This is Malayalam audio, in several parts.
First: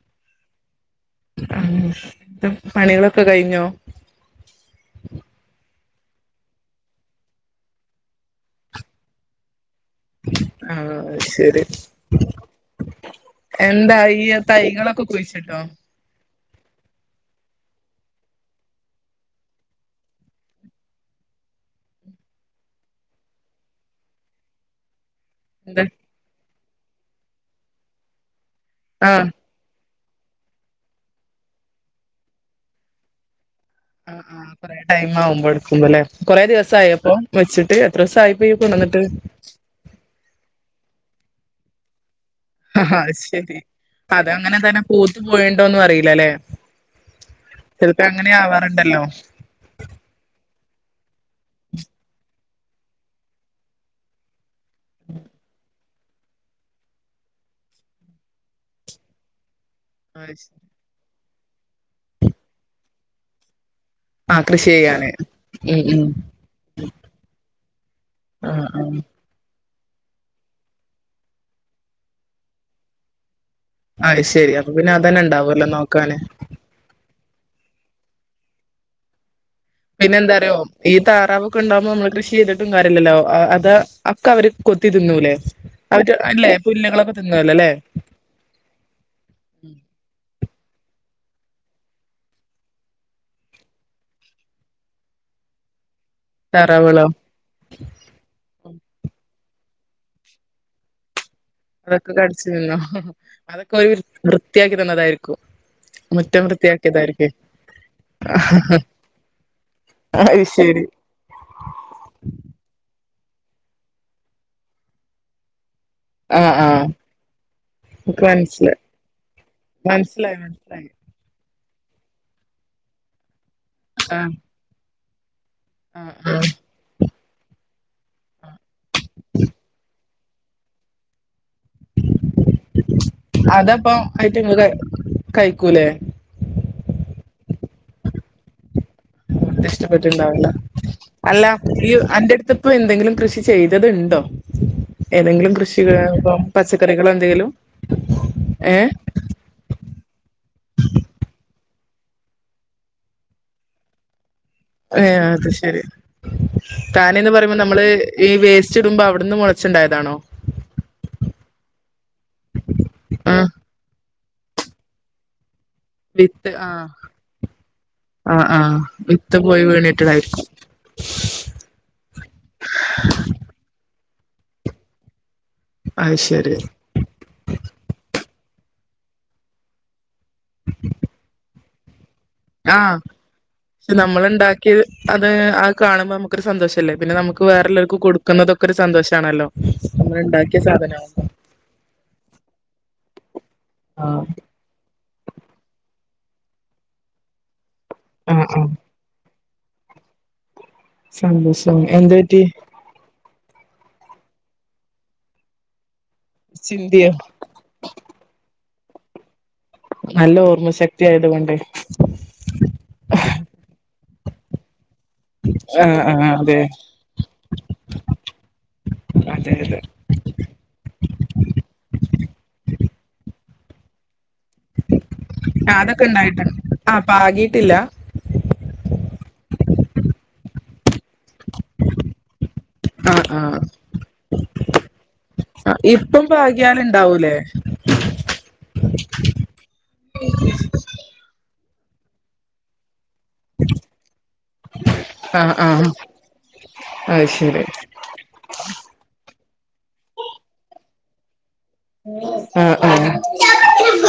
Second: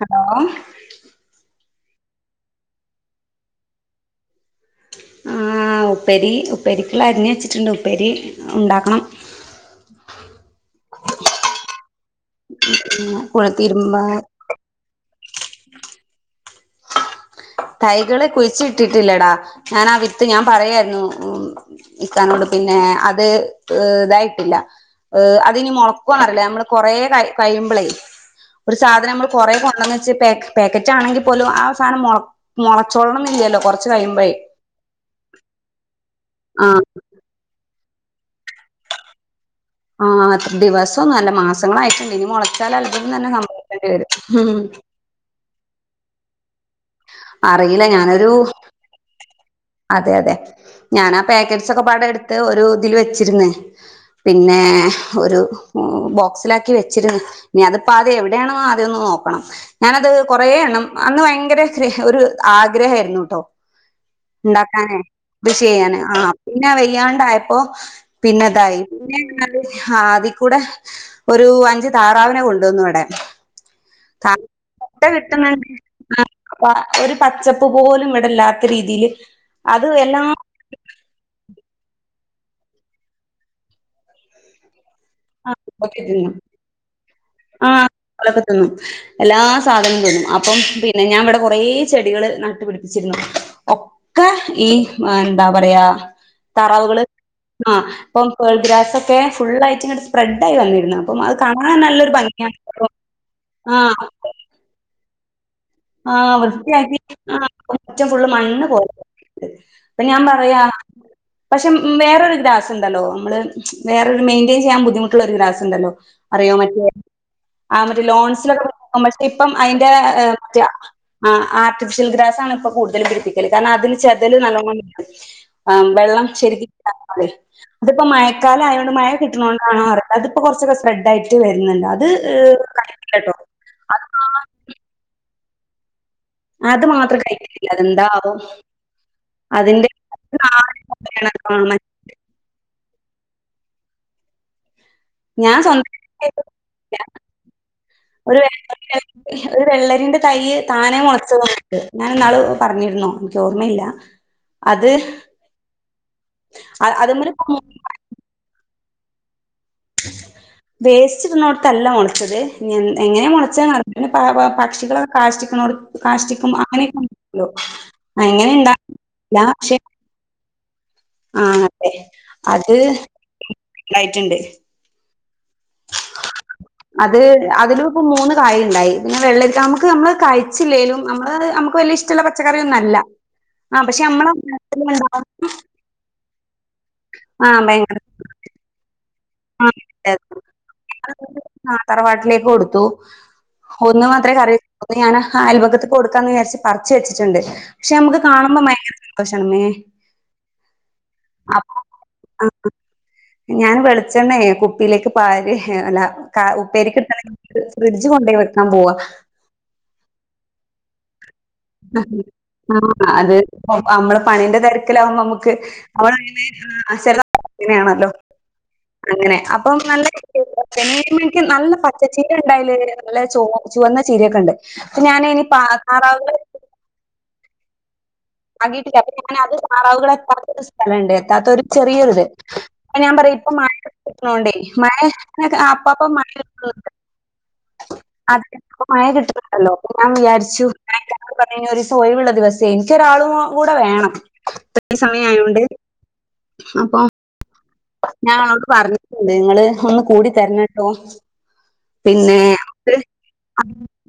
ഹലോ ആഹ് [unintelligible] പണികളൊക്കെ കഴിഞ്ഞോ? ആഹ് ഉപ്പേരി ഉപ്പേരിക്ക്ള്ളെ അരിഞ്ഞ് വെച്ചിട്ട്ണ്ട് ഉപ്പേരി ഉണ്ടാക്കണം. ആഹ് അയ് ശരി കുളത്തിരുമ്പ എന്തായി അത് തൈകളൊക്കെ കുഴിച്ചിട്ടോ? തൈകള് കുഴിച്ചിട്ടിട്ടില്ലെടാ ഞാനാ വിത്ത് ഞാൻ പറയാരുന്നു ഉം ഇക്കാനോട് പിന്നെ അത് ഏഹ് ഇതായിട്ടില്ലാ ഏഹ് അത് അതിനി എന്ത് മൊളക്കോന്ന് അറിയില്ലാ നമ്മള് കൊറെ കയി കയിമ്പളേ ഒരു സാധനം ആഹ് നമ്മള് കൊറെ കൊണ്ടെന്നെച്ച് പേ പേക്കറ്റാണെങ്കി പോലും ആ സാനം മൊളക് മൊളച്ചോളണന്നില്ലല്ലോ കൊറ ആഹ് ആഹ് കൊറെ ടൈം ആവുമ്പോ എടുക്കുമ്പോല്ലേ കൊറെ ആ ദിവസയോ അപ്പം? വെച്ചിട്ട് എത്ര ദിവസായിപ്പ ഇയ്യ് കൊണ്ടന്നിട്ട്? ആഹ് അത്ര ദിവസവൊന്നും അല്ല മാസങ്ങളായിറ്റ്ണ്ട് ഇനി മൊളച്ചാല് ആഹ് അത്ഭുതം അത് തന്നെ ശരി സംഭവിക്കേണ്ടി വരും അതങ്ങനെ ഉം തന്നെ പൂത്ത് പോയിണ്ടോന്നും അറിയില്ലാല്ലെ അറിയില്ല ചെലപ്പൊ അങ്ങനെ ഞാനൊരു ആവാറ്ണ്ടല്ലോ അതെ അതെ ഞാനാ പാക്കറ്റ്സൊക്കെപ്പാടെ എടുത്ത് ഒരു ഇതില് വെച്ചിരുന്നേ പിന്നെ ഏഹ് ഒരു ഓഹ് ബോക്സിലാക്കി വെച്ചിരുന്ന് ഇനി അതിപ്പ ആദ്യം എവിടെയാണ്ന്ന് ആദ്യം ഒന്ന് നോക്കണം ഞാനത് അത് കൊറെ ശരി എണ്ണം അന്ന് ഭയങ്കര ഗ്രഹ ഒരു ആഗ്രഹായിരുന്നുട്ടോ ആഹ് കൃഷി ഇണ്ടാക്കാനേ ചെയ്യാന് കൃഷി ഉം ചെയ്യാന് ഉം ആഹ് പിന്നെ വെയ്യാണ്ടായപ്പോ പിന്നെ ആഹ് ഇതായി ആഹ് പിന്നെ ആഹ് അതി കൂടെ ഒരു അഞ്ച് താറാവിനെ കൊണ്ടുവന്നു ഇവിടെ അയ് താ- ശരി അപ്പൊ പിന്നെ അതന്നെ ഇണ്ടാവല്ലോ നോക്കാന് അപ്പൊ ഒരു പച്ചപ്പ് പോലും വിടെല്ലാത്ത രീതിയില് അത് പിന്നെ എല്ലാ എന്താറിയോ ഈ താറാവൊക്കെ ഇണ്ടാവുമ്പോ നമ്മള് കൃഷി ചെയ്തിട്ടും കാര്യല്ലല്ലോ ആഹ് അതാ ആക്കെ അവര് കൊത്തി തിന്നൂല്ലേ ആ ഒക്കെ അവര് അല്ലേ പുല്ലുകളൊക്കെ തിന്നൂലേല്ലേ ഒലൊക്കെ തിന്നും എല്ലാ സാധനോം തിന്നും അപ്പം പിന്നെ ഞാൻ ഇവിടെ കൊറേ ചെടികള് നട്ടു പിടിപ്പിച്ചിരുന്നു ഒക്കെ ഈ എന്താ പറയാ താറാവുകള് താറാവുകളോ ആഹ് അപ്പം പേൾഗ്രാസൊക്കെ ഫുള്ളായിറ്റ്ങ്ങ് സ്പ്രെഡ് ആയി വന്നിരുന്നു അപ്പം അത് കാണാൻ അതൊക്കെ നല്ലൊരു കടിച്ചു ഭംഗിയാണ് തിന്നോ അതൊക്കെ ഓര് ആഹ് വൃത്തിയാക്കി തന്നതായിരി ആഹ് വൃത്തിയാക്കി ആഹ് മുറ്റം ഫുള്ള് മണ്ണ് പോലെ അപ്പം ഞാൻ അത് പറയാ ശരി പക്ഷെ ഉം വേറൊരു ഗ്രാസ് ഇണ്ടല്ലോ നമ്മള് വേറൊരു മെയിന്റെയിൻ ചെയ്യാൻ ബുദ്ധിമുട്ടുള്ള ഒരു ഗ്രാസ് ഇണ്ടല്ലോ? അറിയോ ആഹ് മറ്റേ ആഹ് ആഹ് മറ്റേ എനിക്ക് ലോൺസിലൊക്കെ മനസ്സിലായി [unintelligible] പക്ഷെ ഇപ്പം അയിന്റെ ഏഹ് മനസ്സിലായി മനസ്സിലായി ആഹ് ആർട്ടിഫിഷ്യൽ ഗ്രാസ്സാണ് ഇപ്പം കൂടുതലും പിടിപ്പിക്കല് കാരണം അതില് ആഹ് ചെതല് നല്ലോണം [unintelligible] ആഹ് വെള്ളം ശരിക്കും [unintelligible] ഇതിപ്പ മഴക്കാലം ആയോണ്ട് മഴ കിട്ടണോണ്ടാണോ അറി അതിപ്പോ കൊറച്ചൊക്കെ സ്പ്രെഡ് ആയിറ്റ് വെരുന്നുണ്ട് അത് [unintelligible] കേട്ടോ അതപ്പ ആയിട്ടങ്ങള് കഴിക്കൂലേ അത് മാത്രം കഴിക്കത്തില്ല അതെന്താവോ അതിന്റെ ഇഷ്ടപ്പെട്ട്ണ്ടാവില്ല അല്ല ഈഹ് അന്റെടുത്ത് ഇപ്പോ എന്തെങ്കിലും കൃഷി ചെയ്തത്ണ്ടോ ഏതെങ്കിലും ഞാൻ കൃഷികളോ സ്വന്തമായിട്ട് ഇപ്പം പച്ചക്കറികളോ എന്തെലും ഒരു ഏഹ് ഒരു വെള്ളരിന്റെ തൈ താനെ മോളച്ച് വന്നിക്ക് ഞാൻന്നാള് പറഞ്ഞിരുന്നോ എനിക്ക് ഓർമ്മയില്ല [inaudible] ഏഹ് അത് ശെരി അതിമ്മല് താനന്ന് ഇപ്പോ പറയുമ്പോ നമ്മള് ഈ വേസ്റ്റിടുമ്പോ അവടുന്ന് മോളച്ചുണ്ടായതാണോ വേസ്റ്റിടുന്നോടത്തല്ല മോളച്ചത് ഇനി എങ്ങനെയാ ആ മോളച്ചത് എന്നറില്ല പക്ഷികള് കാഷ്ടിയ്ക്കുന്നോടത്ത് വിത്ത് കാഷ്ടിയ്ക്കും ആ അങ്ങനെയൊക്കെ ഉണ്ടല്ലോ ആ ആ അങ്ങനെണ്ടാ വിത്ത് ല്ല പക്ഷെ [unintelligible] ആഹ് അതെ അത് ലൈറ്റ്ണ്ട്. അത് ശെരി അത് അതിലും ഇപ്പം മൂന്ന് കായുണ്ടായി പിന്നെ വെള്ളരിക്കാ നമുക്ക് നമ്മള് കയിച്ചില്ലേലും നമ്മള് നമുക്ക് വല്യ ഇഷ്ടള്ള പച്ചക്കറിയൊന്നും ആ അല്ല ആ പക്ഷെ നമ്മളെ നമ്മള്ണ്ടാക്കിയത് അത് ആഹ് കാണുമ്പോ നമുക്കൊരു സന്തോഷല്ലേ പിന്നെ നമുക്ക് ആ ഭയങ്കര വേറെല്ലോർക്ക് കൊടു ക്കുന്നതൊക്കെരു സന്തോഷാണല്ലോ നമ്മള് ഇണ്ടാക്കിയ സാധനം ആഹ് തറവാട്ടിലേക്ക് കൊടുത്തു ഒന്ന് ആ മാത്രേ കറി അപ്പം ഞാന് ആഹ് അയൽ പക്കത്ത് കൊടുക്കാന്ന് വിചാരിച്ച് പറിച്ച് വച്ചിട്ടുണ്ട് പക്ഷെ നമുക്ക് ആ കാണുമ്പോ ആ ഭയങ്കര [unintelligible] അപ്പൊ സന്തോഷം എന്തു പറ്റി ഞാൻ വെളിച്ചെണ്ണേ കുപ്പിലേക്ക് പാര് അല്ല കാ ചിന്തിയോ ഉപ്പേരിക്ക്ടുക്കണേന് ഫ്രിഡ്ജ് കൊണ്ടേ വെക്കാൻ പോവാ നല്ല ഓർമ്മ ശക്തിയായത് കൊണ്ടേ [unintelligible] ആഹ് അത് നമ്മള് പണിന്റെ തെരക്കിലാമ്പം നമുക്ക് ആ അവ ആ അതെ [unintelligible] അങ്ങനെയാണല്ലോ അങ്ങനെ അതെ അപ്പം അതെ നല്ലേ പെനീമണക്ക് നല്ല പച്ച ചീര ഇണ്ടായല് നല്ല ചുവ ചുവന്ന ചീരക്കെ ഇണ്ട് അപ്പം ഞാൻ ഇനി പാ താറാവുകള് ആഹ് പാകിട്ടില്ല. പാകീട്ടില്ല അപ്പ ഞാനത് താറാവുകളെ [unintelligible] സ്ഥലം ണ്ട് എത്താത്തൊരു ചെറിയൊരു ഇത് അപ്പ ആ ഞാൻ പറയും ആ ഇപ്പ മഴണോണ്ടേ മഴ ആ അപ്പപ്പ ഇപ്പം മഴ [inaudible] [unintelligible] പാകിയാലുണ്ടാവൂലേ അപ്പോ മഴ കിട്ടണ്ടല്ലോ അപ്പോ ഞാൻ വിചാരിച്ചു ഞാ [inaudible] പറഞ്ഞ ഒരു ദിവസം ഒഴിവുള്ള ദിവസേ എനിക്ക് ഒരാളും കൂടെ വേണം ഇത്രയും സമയയൊണ്ട് അപ്പോം അയ് ശെരി ഞാൻ അവർക്ക് പറഞ്ഞിട്ടുണ്ട് നിങ്ങള് ഒന്ന് കൂടി തരണം ട്ടോ പിന്നെ ആ ആ ഉം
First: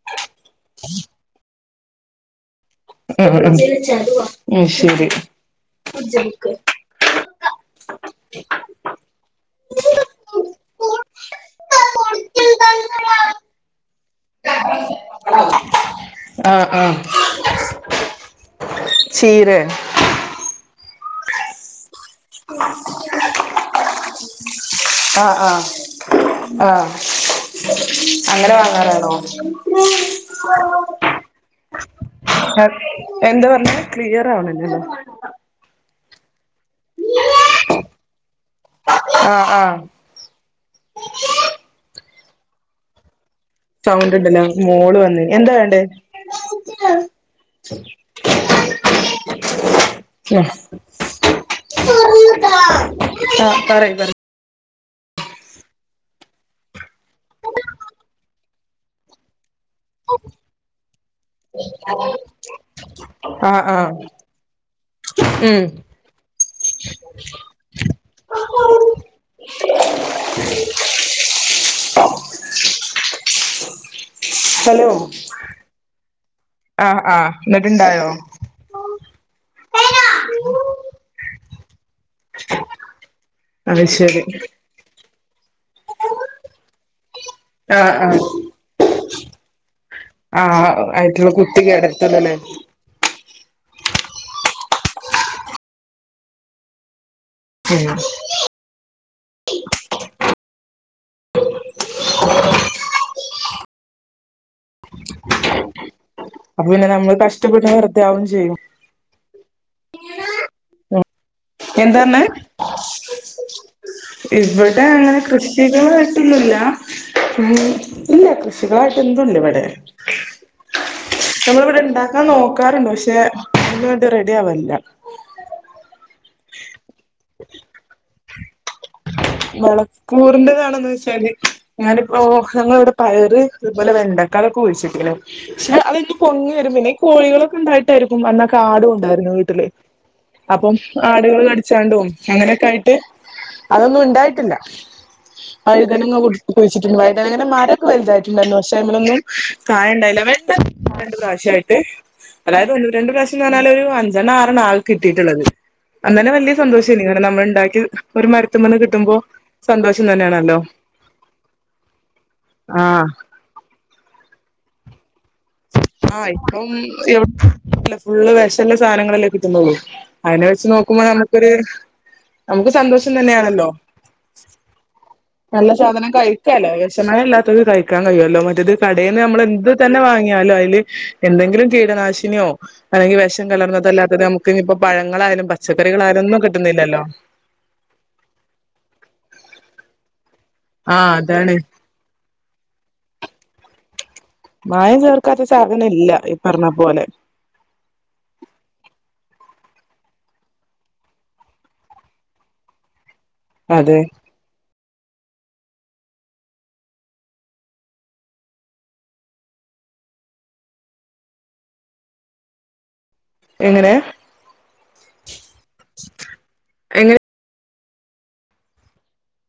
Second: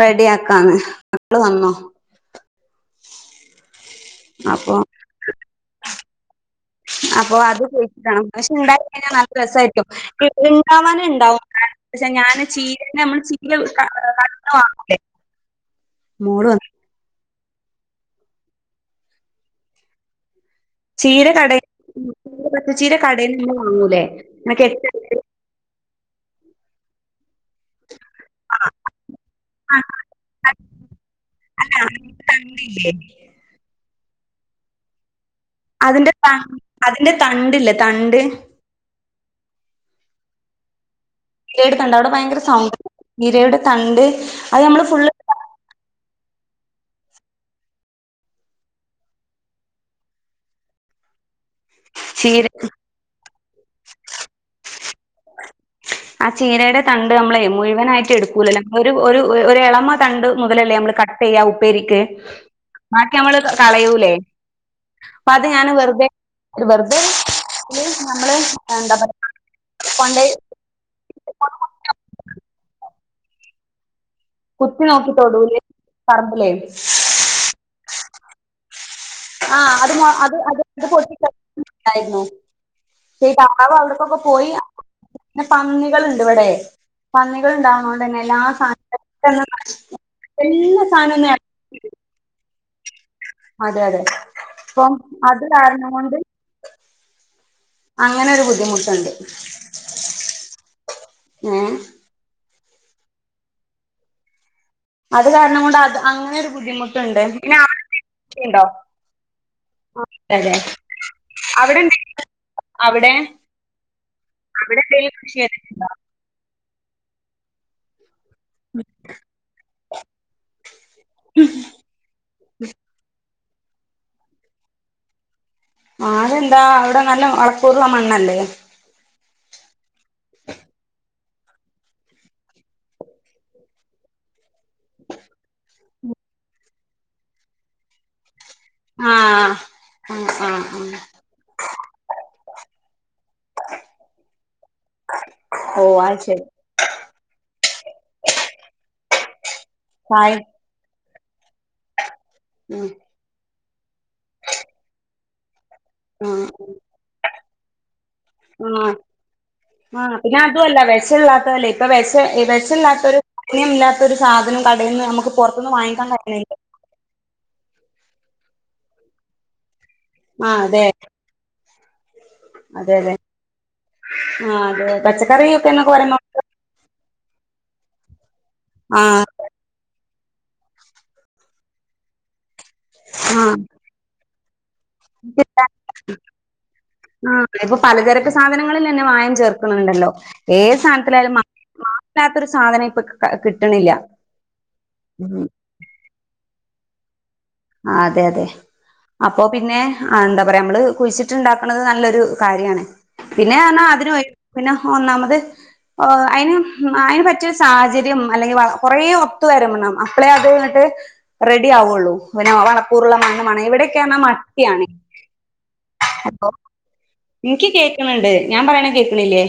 റെഡി ആക്കാന്ന് ആള് വന്നോ ഉം ഉം അപ്പൊ ശെരി അപ്പോ അത് കുയിച്ചിടണം പക്ഷെ ഇണ്ടായി കഴിഞ്ഞാൽ നല്ല രസാരിക്കും ഇണ്ടാവാനെ ഇണ്ടാവും ഞാൻ ചീരന്നെ നമ്മള് ചീര കടേന്നു വാങ്ങൂലേ മോള് ആഹ് വന്നു. ആഹ് ചീരെ ചീര കടെ ഇങ്ങനെ കെട്ട് കെട്ടി ആഹ് ആഹ് ആഹ് അങ്ങനെ ആ വാങ്ങാറാണോ ആ, അത് അല്ല തണ്ടില്ലേ എന്താ പറഞ്ഞെ ക്ലിയർ ആവണില്ലല്ലോ അതിന്റെ ത അതിന്റെ തണ്ടില്ലേ തണ്ട് ആഹ് ആഹ് ഇലയുടെ തണ്ട് അവിടെ ഭയങ്കര സൗണ്ട് [unintelligible] സൗണ്ട് ഇണ്ടല്ലോ അത് നമ്മള് മോള് ഫുള്ള് വന്ന് എന്താ വേണ്ടേ [unintelligible] ചീര ആഹ് പറയ് പറയ് ആഹ് ചീരയുടെ തണ്ട് നമ്മളെയ് മുഴുവനായിട്ട് എടുക്കൂലല്ലോ ഒര് ഒരു ഒരെളം മ്മ തണ്ട് മുതലല്ലേ നമ്മള് കട്ട് ചെയ്യാ ഉപ്പേരിക്ക് ബാക്കി നമ്മള് ആ ആ കളയൂലേ അപ്പ അത് ഉം ഞാൻ വെറുതെ വെറുതെ നമ്മള് എന്താ പറ പണ്ടേ [unintelligible] കുത്തി ഹലോ നോക്കി തൊടൂല് പറമ്പിലേ ആഹ് ആഹ് എന്നിട്ട് ഇണ്ടായോ ആഹ് അത് അത് അത് അത് പൊട്ടി കിടക്കുന്നാണ്ടായിരുന്നു [unintelligible] അത് അവർക്കൊക്കെ ശരി പോയി പിന്നെ പന്നികളിണ്ട് ഇവിടെ പന്നി ആ ന്നികളിണ്ടാവണോണ്ട് ആ ന്നെ എല്ലാ സാധ [unintelligible] ആ എല്ലാ സാധന [unintelligible] അതെ അതെ ഇപ്പം അത് കാരണം കൊണ്ട് ഉം അങ്ങനൊരു ബുദ്ധിമുട്ടുണ്ട് ഏഹ് അത് കാരണം കൊണ്ട് അത് അങ്ങനെ ഒരു അപ്പൊ പിന്നെ നമ്മള് ബുദ്ധിമുട്ടുണ്ട് പിന്നെ കഷ്ടപ്പെട്ട് [unintelligible] വെറുതെയാവും ചെയ്യും ണ്ടോ ആഹ് അതെ ഉം അവിടെ എന്താ എന്താന്ന് [unintelligible] അവിടെ അവിടെ ഇവിടെ എന്തെങ്കിലും അങ്ങനെ കൃഷി ചെയ്തിട്ടുണ്ടോ കൃഷികളായിട്ടൊന്നും ല്ല ഉം ഇല്ല കൃഷികളായിട്ട് ഒന്നും ഇല്ല ഇവിടെ നമ്മളിവിടെ ഇണ്ടാക്കാൻ നോക്കാറുണ്ട് പക്ഷെ അതിന് വേണ്ടി റെഡി ആവില്ല ആരെന്താ അവിടെ നല്ല വളക്കൂറുള്ള മണ്ണല്ലേ വളക്കൂറിന്റെതാണന്ന് വെച്ചാല് ഞാനിപ്പോ ഞങ്ങള് ഇവിടെ പയറ് അതുപോലെ വെണ്ടക്കാലളൊക്കെ കുഴിച്ചിട്ടീന് പക്ഷെ അതെങ്ങ് പൊങ്ങിവരും പിന്നെ കോഴികളൊക്കെ ഉണ്ടായിട്ടായിരിക്കും എന്ന കാടും ആ ഉണ്ടായിരുന്നു വീട്ടില് ആ ആ അപ്പം ആ ആടുകള് കടിച്ചാണ്ടും അങ്ങനെയൊക്കെ ആയിട്ട് അതൊന്നും ഇതായിട്ടില്ല [inaudible] വഴുതനങ്ങ ശരി കുഴിച്ചിട്ടുണ്ട് വഴുതനങ്ങൻ്റ മരൊക്കെ വലുതായിട്ടുണ്ടായിരുന്നു പക്ഷേ അതിനൊന്നും കായ ഇണ്ടായില്ല കായ് വെട്ട് രണ്ട് പ്രാവശ്യായിട്ട് അതായത് ഒന്ന് രണ്ട് പ്രാവശ്യ ക്കന്ന്പറഞ്ഞാലൊരു അഞ്ചെണ്ണം ആറെണ്ണം ആകെ കിട്ടിയിട്ടുള്ളത് ആ അന്നന്നെ വലിയ സന്തോഷം ന്നെ നമ്മൾ ഇണ്ടാക്കിയ ഒരു ആ മരത്തുമ്മന്ന് കിട്ട് ആ ആഹ് പിന്നെ അതും അല്ല വെഷ ഇല്ലാത്തല്ലേ ഇപ്പൊ വെഷ വെഷ ആഹ് ഇല്ലാത്തൊരു മായം ഇല്ലാത്തൊരു സാധനം കടേന്ന് നമുക്ക് പുറത്തുന്ന് വാങ്ങിക്ക ആഹ് ഇപ്പം ഇവിടെ ഫുള്ള് വെഷള്ള സാധനങ്ങളല്ലേ കിട്ടുന്നുള്ളൂ അതിനെ ആഹ് വെച്ച് അതെ നോക്കുമ്പോ നമുക്കൊരു നമുക്ക് അതെ സന്തോഷം അതെ തന്നെയാണല്ലോ ആഹ് അതെ പച്ചക്കറിയൊക്കെ നല്ല എന്നൊക്കെ സാധനം പറയുമ്പോ കഴിക്കാല്ലോ വെഷമയ അല്ലാത്തത് കഴിക്കാൻ കഴിയ്വല്ലോ മറ്റേ റ്റത് കടേന്ന് ആഹ് നമ്മള് എന്ത് തന്നെ വാങ്ങിയാലും അയില് എന്തെങ്കിലും കീടനാശിനിയോ അല്ലെങ്കി വെഷം ആഹ് കലർന്നതല്ലാത്തത് നമുക്ക് ഇനിയിപ്പോ പഴങ്ങളായാലും പച്ചക്കറികളായാലും ഒന്നും കിട്ടുന്നില്ലല്ലോ ആഹ് ഇപ്പോ പലചരക്ക് സാധനങ്ങളിലന്നെ മായം ചേർക്കുന്നുണ്ടല്ലോ ഏത് ആഹ് സാനത്തിലായാലും മാ അതാണ് മാ ഇല്ലാത്തൊരു സാധനം ഇപ്പൊ കാ കാ കിട്ടണില്ല മായം ചേർക്കാത്ത ഉം സാധനം ഇല്ല ഈ പറഞ്ഞ പോലെ ആഹ് അതെ അതെ അപ്പൊ പിന്നെ ആഹ് എന്താ പറയാ നമ്മള് കുഴിച്ചിട്ടിണ്ടാക്കണത് നല്ലൊരു കാര്യാണ് പിന്നെ എന്നാ അതെ അതിനും ആയി പിന്നെ ഒന്നാമത് ഓഹ് അയ്ന് ഉം അയിന് പറ്റിയൊരു സാഹചര്യം അല്ലെങ്കി വളം കൊറേ ഒത്തു വരണം അപ്പളെ അത് ഇങ്ങട്ട് റെഡിയാവൊള്ളൂ പിന്നെ വളക്കൂറുള്ള മണ്ണ് വേണം എങ്ങനെ ഇവിടെയൊക്കെയാണെ മട്ട്യാണ് എപ്പോ എങ്ങനെ ഇനിക്ക് കേക്ക്ണുണ്ട് ഞാൻ പറയണെ കേക്കണില്ല്യേ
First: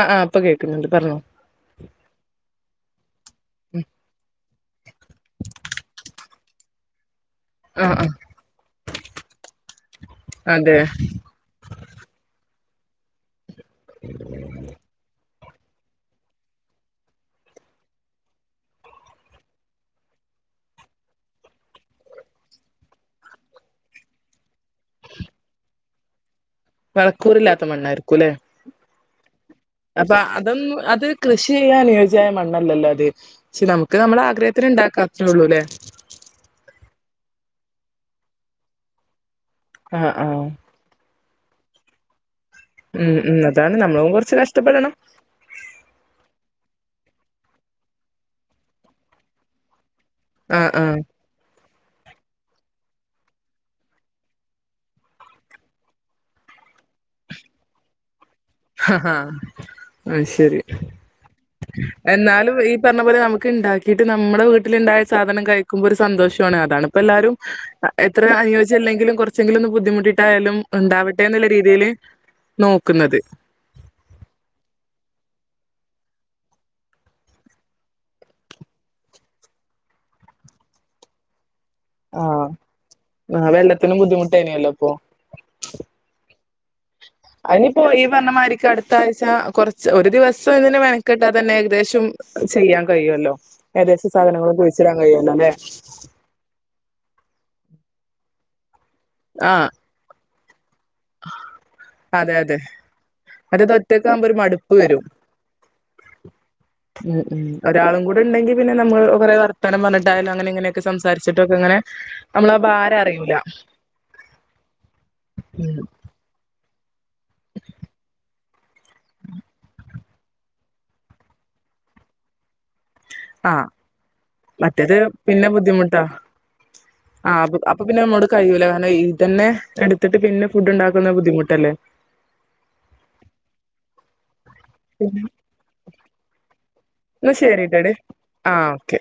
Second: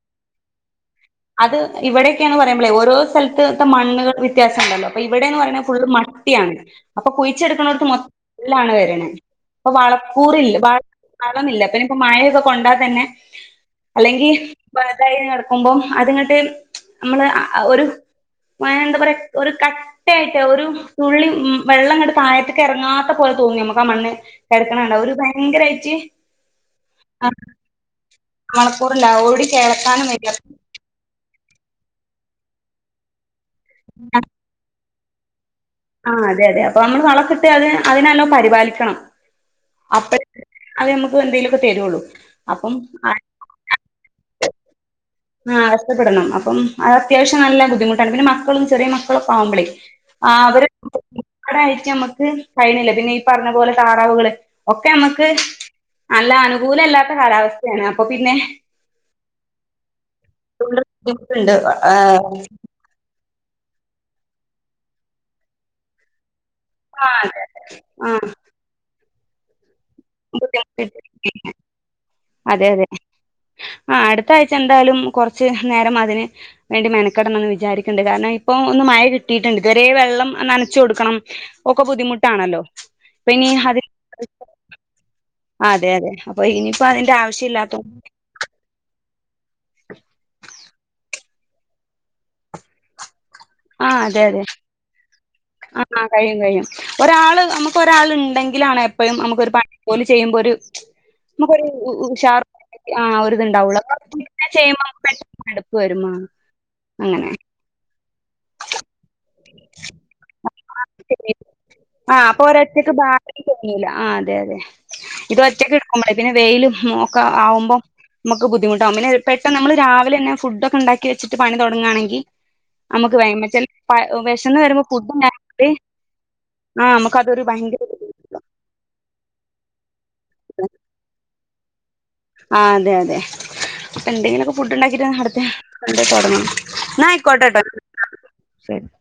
ആഹ് ആഹ് ഇപ്പ കേക്ക്ന്നുണ്ട് പറഞ്ഞോ അത് ഇവിടെയൊക്കെയാന്ന് പറയുമ്പോളേ ഓരോ സ്ഥലത്തത്തെ മണ്ണുകൾ വി വിത്യാസം ഉണ്ടല്ലോ അപ്പൊ ഇവിടേന്ന് പറയണെ ഫുള്ള് മട്ടിയാണ് അപ്പൊ കുയിച്ചെടുക്കണോടുത്ത് മൊ ആഹ് ആഹ് ലാണ് വരണെ അപ്പൊ വളക്കൂറില്ല വ അതെ വളന്നില്ല പിന്നെ ഇപ്പം മയയൊക്കെ കൊണ്ടാ തന്നെ അല്ലെങ്കി [unintelligible] ആക്കുമ്പോം അതിങ്ങട്ട് നമ്മള് അഹ് ഒരു എന്താ പറയാ ഒരു ക കട്ടയായിട്ട് ഒരു തുള്ളി ഉം വെള്ളം ഇങ്ങട് താഴത്തേക്ക് എറങ്ങാത്ത പോലെ തോന്നും ഞമ്മക്കാ മണ്ണ് കെടക്കണ കണ്ടാ ഒര് ഭയങ്കരായിട്ട് വളക്കൂറില്ലാത്ത മണ്ണാരിക്കൂല്ലേ വളക്കൂറില്ല ഓടി കേളക്കാനും പറ്റില്ല ഉം അത് കൃഷി ചെയ്യാൻ അനുയോജ്യായ മണ്ണല്ലല്ലോ അത് പക്ഷെ നമുക്ക് നമ്മളെ ആഗ്രഹത്തിന് ഇണ്ടാക്കാം അത്രെള്ളൂ ല്ലേ ആഹ് അതെ അതെ അപ്പൊ നമ്മൾ വളൊക്കിട്ട് അതിനെ അതിനെ നല്ലോം പരിപാലിക്കണം ആഹ് അപ്പഴേ ആഹ് അത് ഞമ്മക്ക് എന്തേലൊക്കെ തര്വൊള്ളൂ ഉം ഉം അതാണ് നമ്മളും കൊറച്ച് കഷ്ടപ്പെടണം ആഹ് കഷ്ടപ്പെടണം അപ്പം അത് അത്യാവശ്യം നല്ല ബുദ്ധിമുട്ടാണ് പിന്നെ മക്കളും ചെറിയ മക്കളൊക്കെ ആവുമ്പളേ ആഹ് അവര് ആടായിട്ട് ഞമ്മക്ക് കഴിയണില്ല പിന്നെ ഈ പറഞ്ഞ പോലെ താറാവുകള് ഒക്കെ ഞമ്മക്ക് അല്ല അനുകൂലല്ലാത്ത കാലാവസ്ഥയാണ് അപ്പൊ പിന്നെ അത് ശെരി അതുകൊണ്ട് ബുദ്ധിമുട്ടുണ്ട് ആഹ് എന്നാലും ഈ പറഞ്ഞ പോലെ നമ്മക്കിണ്ടാക്ക്‌ ക്കീട്ട് നമ്മടെ വീട്ടില്ണ്ടായ സാധനം കഴിക്കുമ്പോ ഒരു സന്തോഷാണ് അതാണ് ഇപ്പ ആഹ് എല്ലാരും അതെ അതെ എത്ര ആഹ് അനുയോജ്യല്ലെങ്കിലും കൊറച്ചെങ്കിലും ഒന്ന് ബുദ്ധിമുട്ടിട്ടായാലും ബുദ്ധിമുട്ടുണ്ട് ഉണ്ടാവട്ടെ ട്ടെന്ന്ള്ള രീതിയില് അതെ അതെ നോക്കുന്നത് ആഹ് അടുത്താഴ്ച എന്താലും കൊറച്ച് നേരം അതിന് വേണ്ടി മെനക്കെടണംന്ന് വിചാരിക്ക്ൺണ്ട് കാരണം ഇപ്പൊ ഒന്ന് മഴ കിട്ടിട്ടുണ്ട് ഇതുവരേ വെള്ളം അഹ് നനച്ചു കൊടുക്കണം ഒക്കെ ബുദ്ധിമുട്ടാണല്ലോ ഇപ്പൊ ഇനി അതി ട്ടേന്യല്ലോ ഇപ്പൊ അതെ അതെ അപ്പൊ ഇനിയിപ്പൊ അതിന്റാ അയ്നിപ്പൊ ഇയ്യ് പറഞ്ഞ മാതിരി കെട എത്താഴ്ച കൊറച്ച് ഒരു ദിവസം ഇതിന് മെനക്കെട്ടാ തന്നെ ഏകദേശം ചെയ്യാൻ കഴിയൊല്ലോ. ആ ഏകദേശം അതെ അതെ സാധനങ്ങളൊകുഴിച്ചിടാൻ കഴിയലോല്ലെ. ആ ആ കഴിയും കഴിയും. ഒരാള് നമുക്ക് ഒരാൾ ഇണ്ടെങ്കിലാണ് എപ്പഴും നമുക്കൊരു ആഹ് പണി ഓല് ചെയ്യുമ്പൊരു നമുക്കൊരു അതെ ഉഷാറ്. അതെ ആ മറ്റേത് ഒരിതുണ്ടാവുള്ളു. ഒറ്റക്കാവുമ്പോ ഒരു മടുപ്പ് ചെയുമ്പോ വരും പെട്ടെന്ന് മടുപ്പ് വെരും. ഉം അങ്ങനെ ഉം ഒരാളും കൂടെ ഇണ്ടെങ്കി പിന്നെ നമ്മള് കൊറേ വർത്താനം പറ്ഞ്ഞിട്ടായാലും അങ്ങനെ ഇങ്ങനെക്കെ സംസാരിച്ചിട്ടൊക്കെങ്ങനെ നമ്മള് ആ ഭാരം അറിയൂല്ല. തോന്നൂല്ല. ആ അതെ അതെ. ഇത് ഒറ്റക്ക് ഉം എടുക്കുമ്പഴേ പിന്നെ വെയിലും ഒക്കെ ആവുമ്പം. നമുക്ക് ബുദ്ധിമുട്ടാവും. പിന്നെ പെട്ടന്ന് നമ്മള് രാവിലെന്നെ ഫുഡൊക്കെ ഉണ്ടാക്കി വച്ചിട്ട് പണി തൊടങ്ങാണെങ്കി ആഹ് വിശന്ന് വരുമ്പോ മറ്റേത് ഫുഡ് പിന്നെ ഉണ്ടാക്കിട്ട് ബുദ്ധിമുട്ട ആഹ് നമുക്ക് ആ അതൊരു അ അപ്പൊ ഭയങ്കര പിന്നെ അമ്മോടു കഴൂല്ല. കാരണം ഇതെന്നെ എടുത്തിട്ട് പിന്നെ ഫുഡ് ഉണ്ടാക്കുന്ന ബുദ്ധിമുട്ടെല്ലെ. ആ അതെ അതെ. അപ്പ എന്തെങ്കിലൊക്കെ ഫുഡ് ഉണ്ടാക്കിട്ട് എന്നാ അടുത്തെണ്ട് തൊടങ്ങണം. ഇന്നാ ആയിക്കോട്ടെട്ടൊ. ശരിട്ടടി ആഹ് ശെരി ഓക്കെ